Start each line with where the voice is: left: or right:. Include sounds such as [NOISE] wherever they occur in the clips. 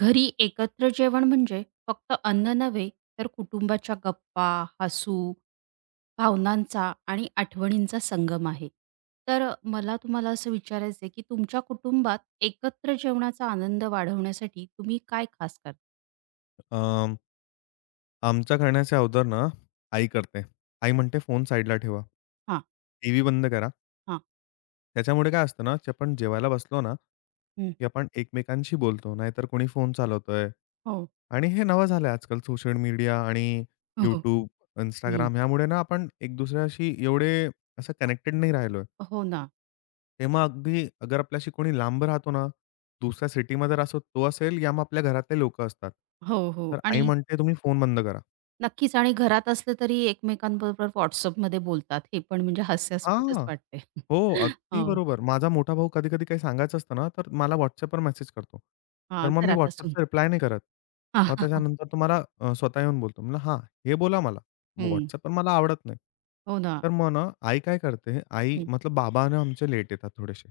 right: घरी एकत्र जेवण म्हणजे फक्त अन्न नव्हे, तर कुटुंबाच्या गप्पा, हसू, भावनांचा आणि आठवणींचा संगम आहे. तर मला तुम्हाला असं विचारायचं आहे, की तुमच्या कुटुंबात एकत्र जेवणाचा आनंद वाढवण्यासाठी तुम्ही काय खास करता?
left: अं, आमच्या करण्याच्या अगोदर ना, आई करते. आई म्हणते, "फोन साइडला ठेवा.
right: हां,
left: टीव्ही बंद करा."
right: हां.
left: त्याच्यामुळे काय असतं ना, की आपण जेवायला बसलो ना,
right: हं.
left: की आपण एकमेकांशी बोलतो. नाहीतर कोणी फोन चालवतोय
right: हो,
left: आणि हे नवं झालं आहे आजकाल. सोशल मीडिया आणि
right: हो, हो.
left: YouTube,
right: हं.
left: Instagram ह्यामुळे ना आपण एक दुसऱ्याशी एवढे असं कनेक्टेड नाही राहिलोय.
right: हो ना.
left: तेव्हा अगदी अगर आपल्याशी कोणी लांब राहतो ना, दुसऱ्या सिटीमध्ये असो तो असेल, या मग आपल्या घरातले लोकं असतात.
right: हो, हो.
left: तर आई
right: आणि
left: म्हणते, "तुम्ही फोन बंद करा."
right: नक्कीच आणि घरात असलं तरी एकमेकांबरोबर WhatsAppमध्ये बोलतात. हे पण म्हणजे हास्यास्पदच
left: हां.
right: वाटते.
left: हो,
right: [LAUGHS]
left: अगदी
right: हो.
left: बरोबर. माझा मोठा भाऊ कधी-कधी काही सांगायचं असतं ना, तर मला WhatsAppवर मेसेज करतो. तर
right: हां,
left: मग मी
right: घरात असून.
left: WhatsAppचा रिप्लाय नाही करत. मग
right: [LAUGHS]
left: त्याच्यानंतर तो मला स्वतः येऊन बोलतो. म्हणलं, "हां, हे बोला मला." मग
right: हं.
left: WhatsAppवर मला आवडत नाही.
right: हो ना.
left: तर मग ना, आई काय करते, आई
right: हं.
left: मतलब बाबा ना आमचे लेट येतात थोडेसे.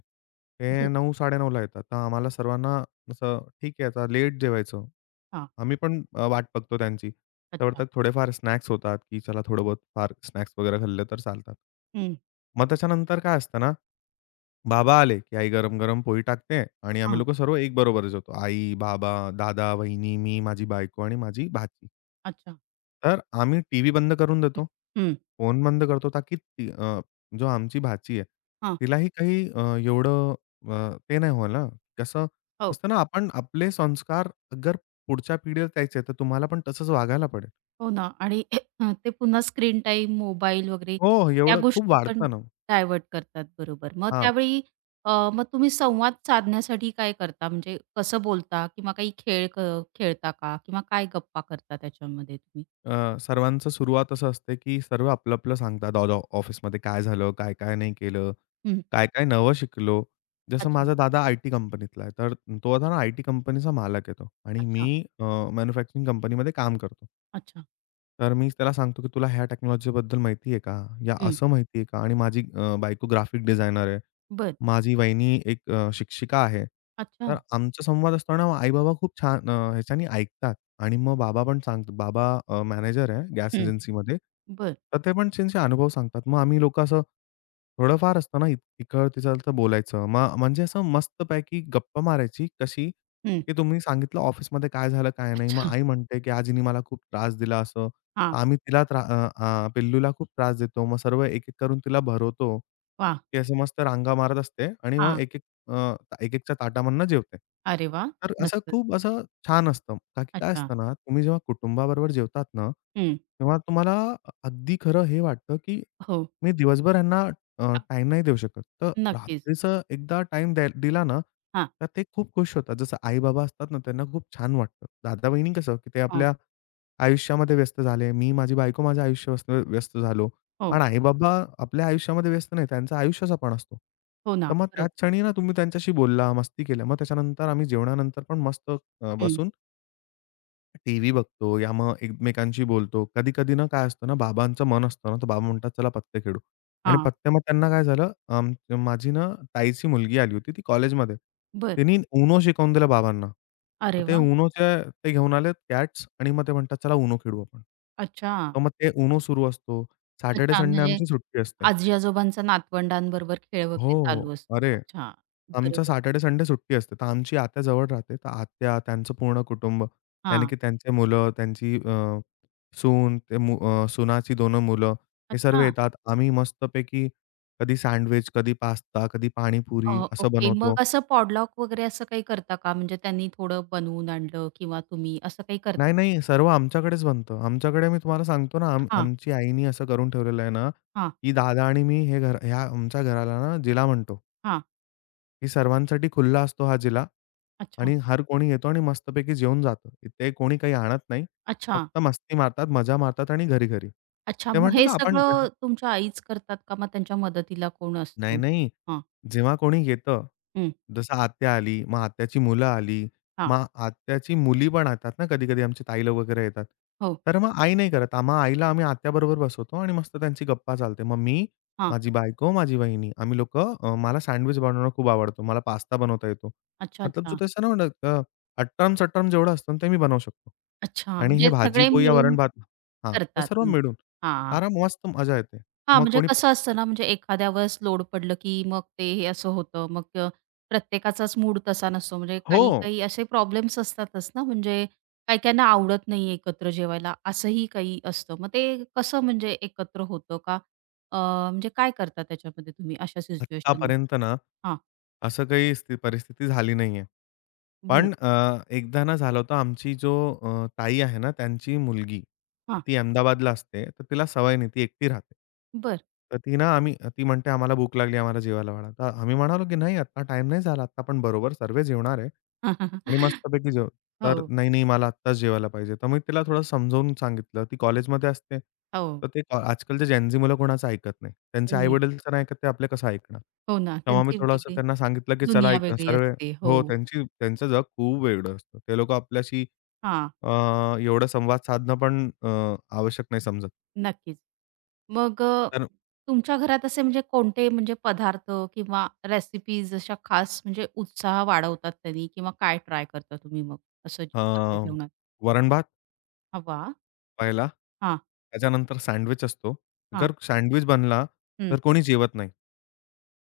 left: ते
right: बरं.
left: 9:00-9:30ला येतात. तर आम्हाला सर्वांना असं ठीक आहे, आता लेट जेवायचं.
right: हां.
left: आम्ही पण वाट बघतो त्यांची. त्यावर
right: अच्छा.
left: थोडेफार स्नॅक्स होतात, की चला थोडं बहुत फार स्नॅक्स वगैरे खाल्ले तर चालतात.
right: हं.
left: मग त्याच्यानंतर काय असतं ना, बाबा आले, की आई गरम-गरम पोळी टाकते आणि आम्ही
right: हां.
left: लोकं सर्व एक बरोबरच होतो. आई, बाबा, दादा, वहिनी, मी, माझी बायको आणि माझी भाची.
right: अच्छा.
left: तर आम्ही टीव्ही बंद करून देतो.
right: हं.
left: फोन बंद करतो ताकी ती जो आमची भाची आहे,
right: हां.
left: तिलाही काही एवढं ते नाही होईल ना. कसं
right: हो.
left: असतं ना, आपण आपले संस्कार अगर पुढच्या पिढीला द्यायचे, तर तुम्हाला पण तसंच वागायला पडेल.
right: हो ना आणि [CLEARS THROAT] ते पुन्हा स्क्रीन टाईम, मोबाईल वगैरे
left: हो,
right: त्या
left: एवढं खूप
right: गोष्टी पण
left: वाढतं ना.
right: डायव्हर्ट करतात. बरोबर. मग
left: हां.
right: त्यावेळी मग तुम्ही संवाद साधण्यासाठी काय करता? म्हणजे कसं बोलता किंवा काही खेळता का? किंवा काय गप्पा करता त्याच्यामध्ये तुम्ही?
left: सर्वांचं सुरुवात असं असते, की सर्व आपलं-आपलं सांगतात. दादा ऑफिसमध्ये काय झालं, काय-काय नाही केलं,
right: हं.
left: काय-काय नवं शिकलो. जसं
right: अच्छा,
left: माझा दादा आय-टी कंपनीतला आहे. तर तो आता ना आय-टी कंपनीचा मालक आहे आणि
right: अच्छा,
left: मी मॅन्युफॅक्चरिंग कंपनीमध्ये काम करतो.
right: अच्छा.
left: तर मी त्याला सांगतो, की "तुला ह्या टेक्नॉलॉजीबद्दल माहिती आहे का? या
right: हं.
left: असं माहिती आहे का?" आणि माझी बायको ग्राफिक डिझायनर आहे.
right: बरं.
left: माझी वहिनी एक शिक्षिका आहे.
right: अच्छा.
left: तर आमचा संवाद असताना आई-बाबा खूप छान ह्याच्याने ऐकतात. आणि मग बाबा पण सांगतात. बाबा मॅनेजर आहे गॅस
right: हं.
left: एजन्सीमध्ये.
right: बरं.
left: तर ते पण त्यांचे अनुभव सांगतात. मग आम्ही लोकं असं थोडंफार असतं ना, इकडं-तिकडचं बोलायचं. मग म्हणजे असं मस्तपैकी गप्पा मारायची. कशी?
right: हं.
left: की तुम्ही सांगितलं ऑफिसमध्ये काय झालं, काय नाही. मग
right: अच्छा.
left: आई म्हणते, की "आज मला खूप त्रास दिला असं."
right: हां.
left: आम्ही तिला पिल्लूला खूप त्रास देतो. मग सर्व एक-एक करून तिला भरवतो.
right: वाह!
left: ती असं मस्त रांगा मारत असते आणि मग
right: हां.
left: अ, एक-एकच्या ताटामधनं जेवते.
right: अरे वाह!
left: तर असं
right: मस्तच.
left: खूप असं छान असतं. का की काय
right: अच्छा.
left: असतं ना, तुम्ही जेव्हा कुटुंबाबरोबर जेवतात ना,
right: हं.
left: तेव्हा तुम्हाला अगदी खरं हे वाटतं, की
right: हो.
left: मी दिवसभर ह्यांना
right: हां,
left: टाईम नाही देऊ शकत. तर
right: नक्कीच.
left: रात्रीचं एकदा टाईम द्या दिला ना,
right: हां,
left: तर ते खूप खुश होतात. जसं आई-बाबा असतात ना, त्यांना खूप छान वाटतं. दादा-वहिनी कसं, की ते
right: हो,
left: आपल्या आयुष्यामध्ये व्यस्त झाले. मी, माझी बायको माझ्या आयुष्यात व्यस्त व्यस्त झालो.
right: हो,
left: पण आई-बाबा आपल्या आयुष्यामध्ये व्यस्त नाही. त्यांचा आयुष्याचा पण असतो.
right: हो ना,
left: तर मग त्याच
right: बरोबर.
left: क्षणी ना तुम्ही त्यांच्याशी बोलला, मस्ती केल्या. मग त्याच्यानंतर आम्ही जेवणानंतर पण मस्त
right: हं.
left: बसून टीव्ही बघतो या मग एकमेकांशी बोलतो. कधी-कधी ना काय असतं ना, बाबांचं मन असतं ना, तर बाबा म्हणतात, "चला पत्ते खेळू." आणि
right: हां,
left: पत्ते मग त्यांना काय झालं, माझी ना ताईची मुलगी आली होती, ती कॉलेजमध्ये.
right: बरं.
left: तिनी UNO शिकवून दिलं बाबांना. तर
right: अरे
left: ते
right: वाह!
left: UNOच्या ते घेऊन आले कॅट्स आणि मग ते म्हणतात, "चला UNO खेळू आपण."
right: अच्छा,
left: तर मग ते UNO सुरू असतो. सॅटर्डे,
right: अच्छा,
left: संडे
right: म्हणजे
left: आमची सुट्टी असते.
right: आजी-आजोबांचा नातवंडांबरोबर खेळ
left: हो,
right: वगैरे
left: हो.
right: चालू असतो.
left: अरे
right: अच्छा,
left: आमचा
right: बरोबर.
left: सॅटर्डे-संडे सुट्टी असते. तर आमची आत्या जवळ राहते. तर आत्या, त्यांचं पूर्ण कुटुंब, यानी
right: हां,
left: की त्यांचे मुलं, त्यांची सून, सुनाची 2 मुलं, हे सर्व
right: अच्छा.
left: येतात. आम्ही मस्तपैकी कधी सँडविच, कधी पास्ता, कधी
right: अ,
left: पाणीपुरी असं
right: ओके.
left: बनवतो.
right: मग असं पॉडलॉक वगैरे असं काही करता का? म्हणजे त्यांनी थोडं बनवून आणलं किंवा तुम्ही असं काही
left: नाही,
right: करता का?
left: नाही, सर्व आमच्याकडेच बनतं. आमच्याकडे मी तुम्हाला सांगतो ना, आम
right: हां,
left: आमची आईनी असं करून ठेवलेलं आहे ना,
right: हां,
left: की दादा आणि मी हे घर ह्या आमच्या घराला ना, जिला म्हणतो,
right: हां.
left: की सर्वांसाठी खुला असतो हा जिला.
right: अच्छा,
left: आणि हर कोणी येतो आणि मस्तपैकी जेवून जातो. ते कोणी काही आणत नाही.
right: अच्छा,
left: फक्त मस्ती मारतात, मजा मारतात आणि घरी-घरी.
right: अच्छा.
left: ते
right: मग
left: म्हणतात
right: हे
left: ना आपण
right: सगळं
left: [LAUGHS]
right: तुमच्या आईच करतात का? मग त्यांच्या मदतीला कोण
left: नाही,
right: असतो?
left: नाही.
right: हां,
left: जेव्हा कोणी येतं,
right: हं,
left: जसं आत्या आली, मग आत्याची मुलं आली,
right: हां,
left: मग आत्याची मुली पण येतात ना कधी-कधी आमची ताई लोक वगैरे येतात.
right: हो,
left: तर मग आई नाही करत. मग आईला आम्ही आत्याबरोबर बसवतो आणि मस्त त्यांची गप्पा चालते. मग मी,
right: हां.
left: माझी बायको, माझी वहिनी आम्ही लोकं मला सँडविच बनवणं खूप आवडतो. मला पास्ता बनवता येतो.
right: अच्छा,
left: मतलब जो
right: अच्छा.
left: तसं ना अट्टम-सट्टम जेवढं असतं ना ते मी बनवू शकतो.
right: अच्छा,
left: आणि हे
right: म्हणजे सगळे
left: भाजी-पोळी या
right: मिळून
left: वरण-भात हां, ते
right: करतात
left: सर्व
right: म्हणजे.
left: मिळून.
right: हां,
left: आराम मस्त मजा येते.
right: हां,
left: मग
right: म्हणजे
left: कोणी
right: कसं असतं ना, म्हणजे एखाद्यावरच लोड पडलं, की मग ते हे असं होतं. मग प्रत्येकाचाच मूड तसा नसतो. म्हणजे
left: हो.
right: काही-काही असे प्रॉब्लेम्स असतातच ना, म्हणजे काही-काहींना आवडत नाही एकत्र जेवायला, असंही काही असतं. मग ते कसं म्हणजे एकत्र होतं का? अ, म्हणजे काय करता त्याच्यामध्ये तुम्ही अशा सिच्युएशनमध्ये?
left: आत्तापर्यंत ना,
right: हां,
left: असं काही स्थिती परिस्थिती झाली नाहीये.
right: बरं.
left: पण एकदा ना झालं होतं आमची जो ताई आहे ना, त्यांची मुलगी,
right: हां,
left: ती अहमदाबादला असते. तर तिला सवय नाही, ती एकटी राहते.
right: बरं.
left: तर ती ना आम्ही ती म्हणते, "आम्हाला भूक लागली, आम्हाला जेवायला वाढा." तर आम्ही म्हणालो, की "नाही, आत्ता टाइम नाही झाला. आत्ता आपण बरोबर सर्व जेवणार आहे आणि
right: [LAUGHS]
left: मस्तपैकी जेवू." तर
right: हो,
left: "नाही, नाही, मला आत्ताच जेवायला पाहिजे." तर मी तिला थोडं समजावून सांगितलं. ती कॉलेजमध्ये असते.
right: हो.
left: तर ते आजकालचे जेनझी मुलं कोणाचं ऐकत नाही. त्यांचे आई-वडील तर नाही ऐकत, ते आपले कसं ऐकणार?
right: हो ना,
left: तेव्हा मी
right: त्यांची
left: थोडंसं
right: वेगळी
left: त्यांना सांगितलं, की "चला,
right: दुनिया वेगळी
left: सर्व
right: असते. हो.
left: हो, त्यांची त्यांचं जग खूप वेगळं असतं." ते लोकं आपल्याशी
right: हां,
left: अ, एवढा संवाद साधणं पण आवश्यक नाही समजत.
right: नक्कीच. मग
left: तर
right: तुमच्या घरात असे म्हणजे कोणते म्हणजे पदार्थ किंवा रेसिपीज अशा खास म्हणजे उत्साह वाढवतात त्यांनी किंवा काय ट्राय करता तुम्ही मग असं
left: अ,
right: एकत्र जेवणात?
left: वरण-भात
right: हां, वाह!
left: पहिला,
right: हां,
left: त्याच्यानंतर सँडविच असतो.
right: हां.
left: जर सँडविच बनला,
right: हं.
left: तर कोणी जेवत नाही.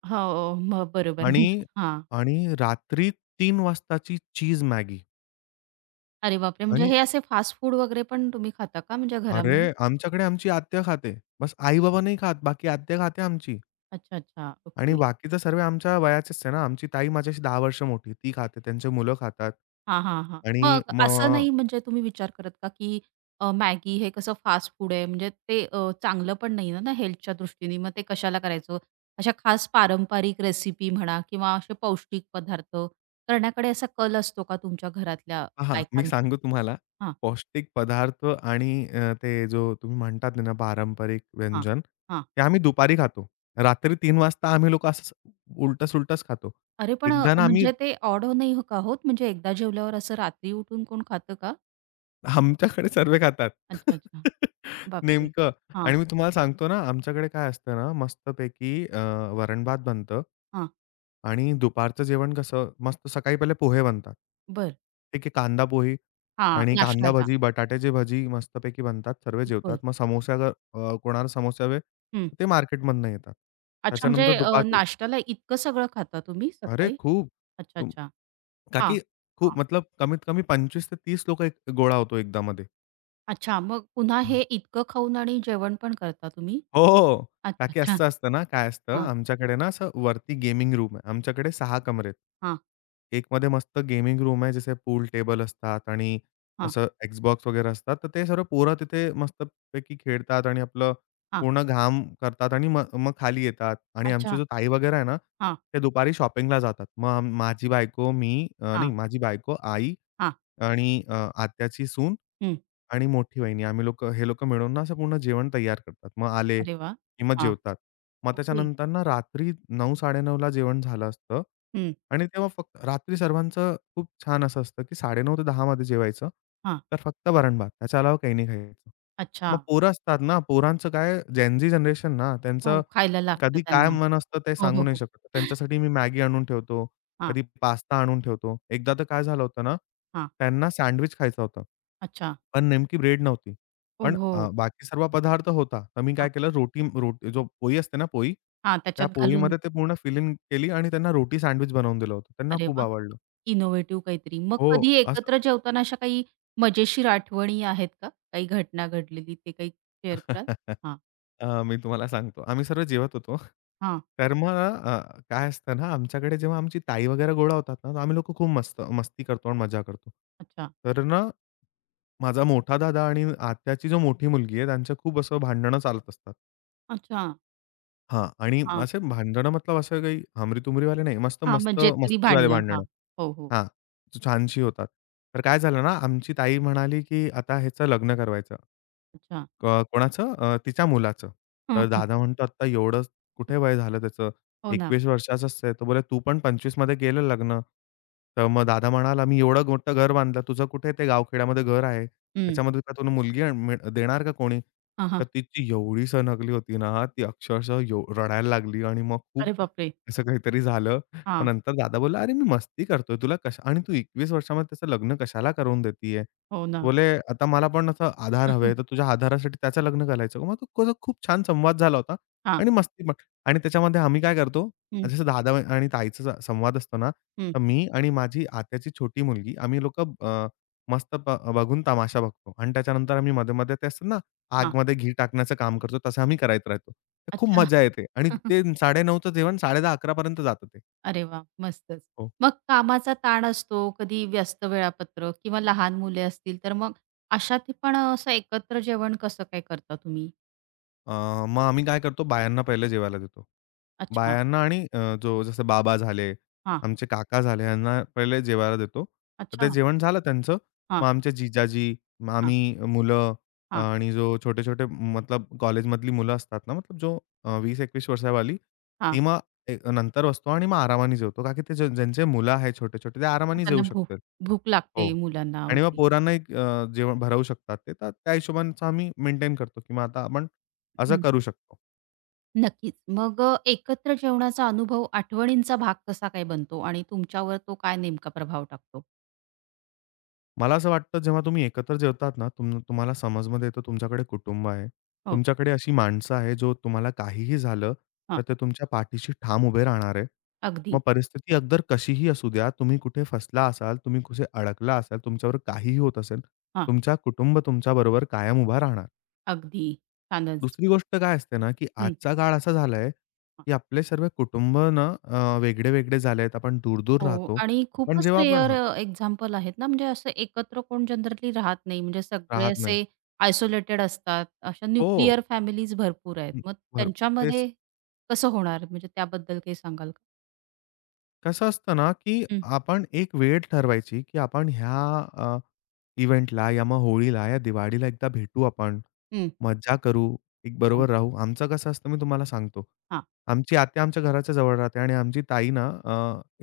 right: हो, मग बरोबर.
left: आणि
right: म्हणजे हां.
left: आणि रात्री 3 वाजताची चीज मॅगी.
right: अरे बापरे! म्हणजे
left: आणि
right: हे असे फास्ट फूड वगैरे पण तुम्ही खाता का म्हणजे घरामध्ये?
left: अरे, आमच्याकडे आमची आत्या खाते. बस आई-बाबा नाही खात, बाकी आत्या खाते आमची.
right: अच्छा, अच्छा.
left: आणि
right: ओके.
left: बाकी तर सर्व आमच्या वयाचेच आहे ना. आमची ताई माझ्याशी 10 वर्ष मोठी आहे. ती खाते, त्यांची मुलं खातात.
right: हां, हां, हां.
left: आणि
right: मग असं
left: मग
right: नाही म्हणजे तुम्ही विचार करत का, की मॅगी हे कसं फास्ट फूड आहे म्हणजे ते चांगलं पण नाही ना ना हेल्थच्या दृष्टीने, मग ते कशाला करायचं? अशा खास पारंपरिक रेसिपी म्हणा किंवा असे पौष्टिक पदार्थ करण्याकडे असा कल असतो का तुमच्या घरातल्या
left: हां, मी
right: बायकांचा?
left: सांगू तुम्हाला
right: हां,
left: पौष्टिक पदार्थ आणि ते जो तुम्ही म्हणतात ना पारंपरिक
right: हां,
left: व्यंजन,
right: हां.
left: ते आम्ही दुपारी खातो. रात्री 3 वाजता आम्ही लोकं असं उलटं-सुलटंच खातो.
right: अरे पण
left: एकदा ना आम्ही
right: म्हणजे ते ऑड नाही हो का होत? म्हणजे एकदा जेवल्यावर असं रात्री उठून कोण खातं का?
left: आमच्याकडे सर्वे खातात.
right: अच्छा, अच्छा.
left: [LAUGHS]
right: बापरे!
left: नेमकं.
right: हां,
left: आणि मी तुम्हाला सांगतो ना, आमच्याकडे काय असतं ना, मस्तपैकी वरण-भात बनतं
right: हां.
left: आणि दुपारचं जेवण कसं मस्त सकाळी पहिले पोहे बनतात.
right: बरं.
left: ठीक आहे, कांदा पोहे
right: हां,
left: आणि कांदा
right: नाश्त्याला.
left: भजी, बटाट्याची भजी मस्तपैकी बनतात. सर्व जेवतात.
right: बरं.
left: मग समोसा जर कोणाला समोसे हवे, ते मार्केटमधनं येतात.
right: अच्छा,
left: त्याच्यानंतर
right: म्हणजे
left: दुपारचं
right: नाश्त्याला इतकं सगळं खाता तुम्ही
left: अरे
right: सकाळी?
left: खूप!
right: अच्छा,
left: तुम
right: अच्छा.
left: का
right: हां,
left: की
right: हां.
left: खूप मतलब कमीत कमी 25 ते 30 लोकं एक गोळा होतो एकदामध्ये.
right: अच्छा, मग पुन्हा हे इतकं खाऊन आणि जेवण पण करता तुम्ही?
left: हो. हो, हो. का
right: अच्छा,
left: की
right: अच्छा.
left: असं असतं ना, काय असतं
right: हां,
left: आमच्याकडे ना असं वरती गेमिंग रूम आहे. आमच्याकडे 6 कमरे आहेत.
right: हां,
left: एकमध्ये मस्त गेमिंग रूम आहे, जसे पूल टेबल असतात आणि
right: हां,
left: असं Xbox वगैरे असतात. तर ते सर्व पोरं तिथे मस्तपैकी खेळतात आणि आपलं
right: हां.
left: पूर्ण घाम करतात आणि मग मग खाली येतात आणि आमची
right: अच्छा.
left: जो ताई वगैरे आहे ना,
right: हां,
left: ते दुपारी शॉपिंगला जातात. मग माझी बायको, मी नाही
right: हां,
left: माझी बायको, आई
right: हां.
left: आणि आत्याची सून
right: हं.
left: आणि मोठी वहिनी आम्ही लोक, हे लोकं मिळून ना असं पूर्ण जेवण तयार करतात. मग आले
right: अरे वाह!
left: की मग
right: हां.
left: जेवतात. मग
right: ओके.
left: त्याच्यानंतर ना रात्री 9:00-9:30 ला जेवण झालं असतं
right: हं.
left: आणि तेव्हा फक्त रात्री सर्वांचं खूप छान असं असतं की 9:30 ते 10:00 मध्ये जेवायचं.
right: हां.
left: तर फक्त वरण-भात त्याच्या अलावा काही नाही खायचं.
right: अच्छा.
left: मग पोरं असतात ना, पोरांचं काय जेन जनरेशन ना, त्यांचं
right: हो, खायला लागतं
left: कधी काय
right: त्यांना.
left: मन असतं ते
right: हो, हो,
left: सांगू नाही
right: हो.
left: शकत. त्यांच्यासाठी मी मॅगी आणून ठेवतो.
right: हां,
left: कधी पास्ता आणून ठेवतो. एकदा तर काय झालं होतं ना,
right: हां.
left: त्यांना सँडविच खायचा होता.
right: अच्छा.
left: पण नेमकी ब्रेड नव्हती.
right: हो,
left: पण
right: हो.
left: बाकी सर्व पदार्थ होता. तर मी
right: हां,
left: काय केलं रोटी रोटी जो पोळी असते ना पोळी,
right: हां.
left: त्या
right: त्याच्यात घालून
left: पोळीमध्ये ते पूर्ण फिलिंग केली आणि त्यांना रोटी सँडविच बनवून दिलं होतं. त्यांना
right: अरे
left: खूप
right: वाह!
left: आवडलं.
right: इनोव्हेटिव्ह काहीतरी. मग
left: हो,
right: कधी
left: असं
right: एकत्र जेवताना अशा काही मजेशीर आठवणी आहेत का? काही घटना घडलेली ते काही शेअर कराल?
left: [LAUGHS]
right: हां,
left: मी तुम्हाला सांगतो. आम्ही सर्व जेवत होतो.
right: हां.
left: तर मग काय असतं ना, आमच्याकडे जेव्हा आमची ताई वगैरे गोळा होतात ना, तर आम्ही लोकं खूप मस्त मस्ती करतो आणि मजा करतो.
right: अच्छा,
left: तर ना माझा मोठा दादा आणि आत्याची जो मोठी मुलगी आहे, त्यांचं खूप असं भांडणं चालत असतात.
right: अच्छा.
left: हां आणि
right: हां,
left: असे भांडणं मतलब असं काही हमरी-तुमरीवाले नाही.
right: हां.
left: मस्त-मस्त
right: म्हणजे ती
left: मस्तीवाले
right: भांडणं. हां.
left: भांडणं.
right: हो, हो.
left: हां, छानशी होतात. तर काय झालं ना, आमची ताई म्हणाली, की "आता ह्याचं लग्न करवायचं."
right: अच्छा.
left: कोणाचं? तिच्या मुलाचं.
right: हं,
left: तर दादा
right: हं.
left: म्हणतो, "आत्ता एवढं कुठे वय झालं त्याचं?
right: हो ना.
left: 21 वर्षाचाच आहे." तो बोले, "तू पण 25 मध्ये केलं लग्न." तर मग दादा म्हणाला, "मी एवढं मोठं घर बांधलं. तुझं कुठे ते गावखेड्यामध्ये घर आहे.
right: हं.
left: त्याच्यामध्ये का तुला मुलगी आण मिळ देणार का कोणी?"
right: हां, हां.
left: तर तिची एवढी सणकली होती ना, ती अक्षरशः रडायला लागली आणि मग खूप
right: अरे बापरे!
left: असं काहीतरी झालं. मग
right: हां.
left: नंतर दादा बोलला, "अरे, मी मस्ती करतोय. तुला कशा आणि तू 21 वर्षामध्ये त्याचं लग्न कशाला करून देतीये?"
right: हो ना.
left: बोले, "आता मला पण असं आधार हवे. तर
right: [LAUGHS]
left: तुझ्या आधारासाठी त्याचं लग्न घालायचं." मग तो कसं खूप छान संवाद झाला होता
right: हां.
left: आणि मस्ती पण. आणि त्याच्यामध्ये आम्ही काय करतो,
right: हं,
left: जसं दादा आणि ताईचा संवाद असतो ना,
right: हं.
left: तर मी आणि माझी आत्याची छोटी मुलगी आम्ही लोकं मस्त बघून तमाशा बघतो आणि त्याच्यानंतर आम्ही मध्ये-मध्ये ते असतं ना,
right: हां.
left: आगमध्ये घी टाकण्याचं काम करतो, तसं आम्ही करायचं राहतो. तर खूप
right: अच्छा.
left: मजा येते आणि
right: [LAUGHS]
left: ते 9:30चं जेवण 10:30-11:00 पर्यंत जातं ते.
right: अरे वाह! मस्तच.
left: हो.
right: मग कामाचा ताण असतो, कधी व्यस्त वेळापत्रक किंवा लहान मुले असतील, तर मग अशात पण असं एकत्र जेवण कसं काय करता तुम्ही?
left: अ, मग आम्ही काय करतो बायांना पहिले जेवायला देतो.
right: अच्छा.
left: बायांना आणि जो जसे बाबा झाले,
right: हां.
left: आमचे काका झाले यांना पहिले जेवायला देतो. तर ते
right: अच्छा.
left: जेवण झालं त्यांचं.
right: हां,
left: मग आमचे जिजाजी, मग
right: हां,
left: आम्ही मुलं
right: हां,
left: आणि जो छोटे-छोटे मतलब कॉलेजमधली मुलं असतात ना, मतलब जो 20-21 वर्षावाली,
right: हां.
left: ती मग नंतर बसतो आणि मग आरामाने जेवतो. का की ते ज्यांचे मुलं आहेत छोटे-छोटे ते आरामाने जेवू
right: त्यांना भूक
left: शकतात.
right: भूक लागते
left: हो.
right: मुलांना
left: आणि मग
right: वगैरे.
left: पोरांना एक जेवण भरवू शकतात ते. तर त्या हिशोबाने आम्ही मेंटेन करतो, की मग आता आपण असं
right: हं.
left: करू शकतो.
right: नक्कीच. मग एकत्र जेवणाचा अनुभव आठवणींचा भाग कसा काय बनतो आणि तुमच्यावर तो काय नेमका प्रभाव टाकतो?
left: मला असं वाटतं जेव्हा तुम्ही एकत्र जेवतात ना, तुम्हाला समजमध्ये येतं तुमच्याकडे कुटुंब आहे.
right: हो.
left: तुमच्याकडे अशी माणसं आहे, जो तुम्हाला काहीही झालं,
right: हां.
left: तर ते तुमच्या पाठीशी ठाम उभे राहणार आहे.
right: अगदी.
left: मग परिस्थिती अगदर कशीही असू द्या, तुम्ही कुठे फसला असाल, तुम्ही कुठे अडकला असाल, तुमच्यावर काहीही होत असेल,
right: हां.
left: तुमचा कुटुंब तुमच्याबरोबर कायम उभा राहणार.
right: अगदी. छानच.
left: दुसरी गोष्ट काय असते ना, की
right: हं.
left: आजचा काळ असा झाला की आपले सर्व कुटुंब ना वेगळे-वेगळे झाले आहेत. आपण दूर-दूर
right: हो
left: राहतो.
right: आणि
left: पण
right: खूपच
left: जेव्हा आपण
right: रेअर
left: हां,
right: एक्झाम्पल आहेत ना, म्हणजे असं एकत्र कोण जनरली राहत नाही. म्हणजे सगळे
left: राहत नाही.
right: असे आयसोलेटेड असतात. अशा
left: हो.
right: न्यूक्लिअर फॅमिलीज भरपूर आहेत.
left: हं,
right: मग
left: बरं. तेच.
right: त्यांच्यामध्ये कसं होणार? म्हणजे त्याबद्दल काही सांगाल का?
left: कसं असतं ना, की
right: हं.
left: आपण एक वेळ ठरवायची, की आपण ह्या अ, इव्हेंटला या मग होळीला या दिवाळीला एकदा भेटू आपण.
right: हं.
left: मज्जा करू, एक
right: हो.
left: बरोबर राहू. आमचं कसं असतं मी तुम्हाला सांगतो.
right: हां.
left: आमची आत्या आमच्या घराच्या जवळ राहते आणि आमची ताई ना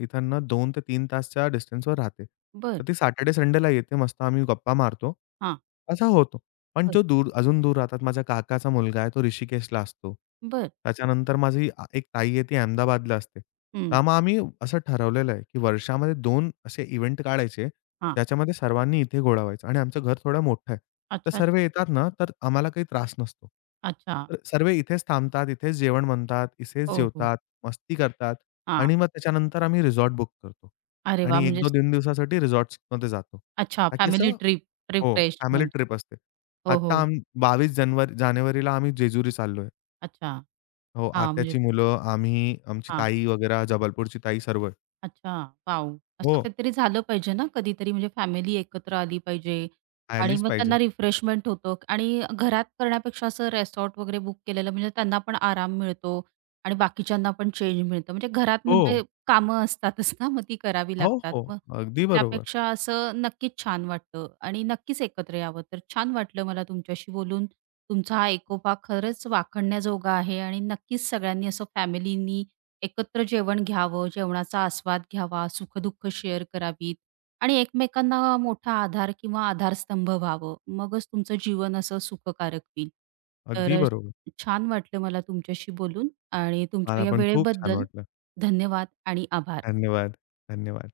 left: इथनं 2 ते 3 तासच्या डिस्टन्सवर राहते.
right: बरं.
left: तर ती सॅटर्डे संडेला येते. मस्त आम्ही गप्पा मारतो.
right: हां.
left: असं होतो. पण
right: बरं.
left: तो दूर अजून दूर राहतात. माझ्या काकाचा मुलगा आहे, तो ऋषिकेशला असतो.
right: बरं.
left: त्याच्यानंतर माझी एक ताई आहे, ती अहमदाबादला असते.
right: हं.
left: तर मग आम्ही असं ठरवलेलं आहे, की वर्षामध्ये 2 असे इव्हेंट काढायचे,
right: हां.
left: ज्याच्यामध्ये सर्वांनी इथे गोळा व्हायचं आणि आमचं घर थोडं मोठं आहे. तर
right: अच्छा,
left: सर्व
right: अच्छा.
left: येतात ना, तर आम्हाला काही त्रास नसतो.
right: अच्छा.
left: तर सर्व इथेच थांबतात, इथेच जेवण बनतात, इथेच
right: हो, हो.
left: जेवतात, मस्ती करतात
right: हां.
left: आणि मग त्याच्यानंतर आम्ही रिसॉर्ट बुक करतो
right: अरे वाह!
left: आणि
right: म्हणजे
left: 1-2-3 दिवसासाठी रिसॉर्ट्समध्ये जातो.
right: अच्छा
left: ताकी
right: फॅमिली
left: असं
right: ट्रिप,
left: हो, फॅमिली
right: रिफ्रेशमेंट.
left: ट्रिप असते.
right: हो, हो.
left: आता आम्ही 22 जानेवारीला आम्ही जेजुरी चाललोय.
right: अच्छा.
left: हो,
right: हां, म्हणजे
left: आत्याची मुलं, आम्ही, आमची ताई वगैरे, जबलपूरची ताई सर्व.
right: अच्छा, वॉव!
left: हो,
right: असं काहीतरी झालं पाहिजे ना कधीतरी, म्हणजे फॅमिली एकत्र आली पाहिजे आणि
left: आलीच
right: मग
left: पाहिजे.
right: त्यांना रिफ्रेशमेंट होतं आणि घरात करण्यापेक्षा असं रिसॉर्ट वगैरे बुक केलेलं म्हणजे त्यांना पण आराम मिळतो आणि बाकीच्यांना पण चेंज मिळतं. म्हणजे घरात
left: हो,
right: म्हणजे कामं असतातच ना, मग ती करावी
left: हो,
right: लागतात.
left: हो.
right: मग
left: अगदी बरोबर,
right: त्यापेक्षा असं नक्कीच छान वाटतं आणि नक्कीच एकत्र यावं. तर छान वाटलं मला तुमच्याशी बोलून. तुमचा हा एकोपा खरंच वाखणण्याजोगा आहे आणि नक्कीच सगळ्यांनी असं फॅमिलीनी एकत्र जेवण घ्यावं, जेवणाचा आस्वाद घ्यावा, सुख-दुःख शेअर करावीत आणि एकमेकांना मोठा आधार किंवा आधारस्तंभ व्हावं. मगच तुमचं जीवन असं सुखकारक होईल. तर
left: अगदी बरोबर.
right: छान वाटलं मला तुमच्याशी बोलून आणि
left: मला
right: तुमच्या या
left: पण खूप छान
right: वेळेबद्दल
left: वाटलं.
right: धन्यवाद आणि आभार.
left: धन्यवाद, धन्यवाद.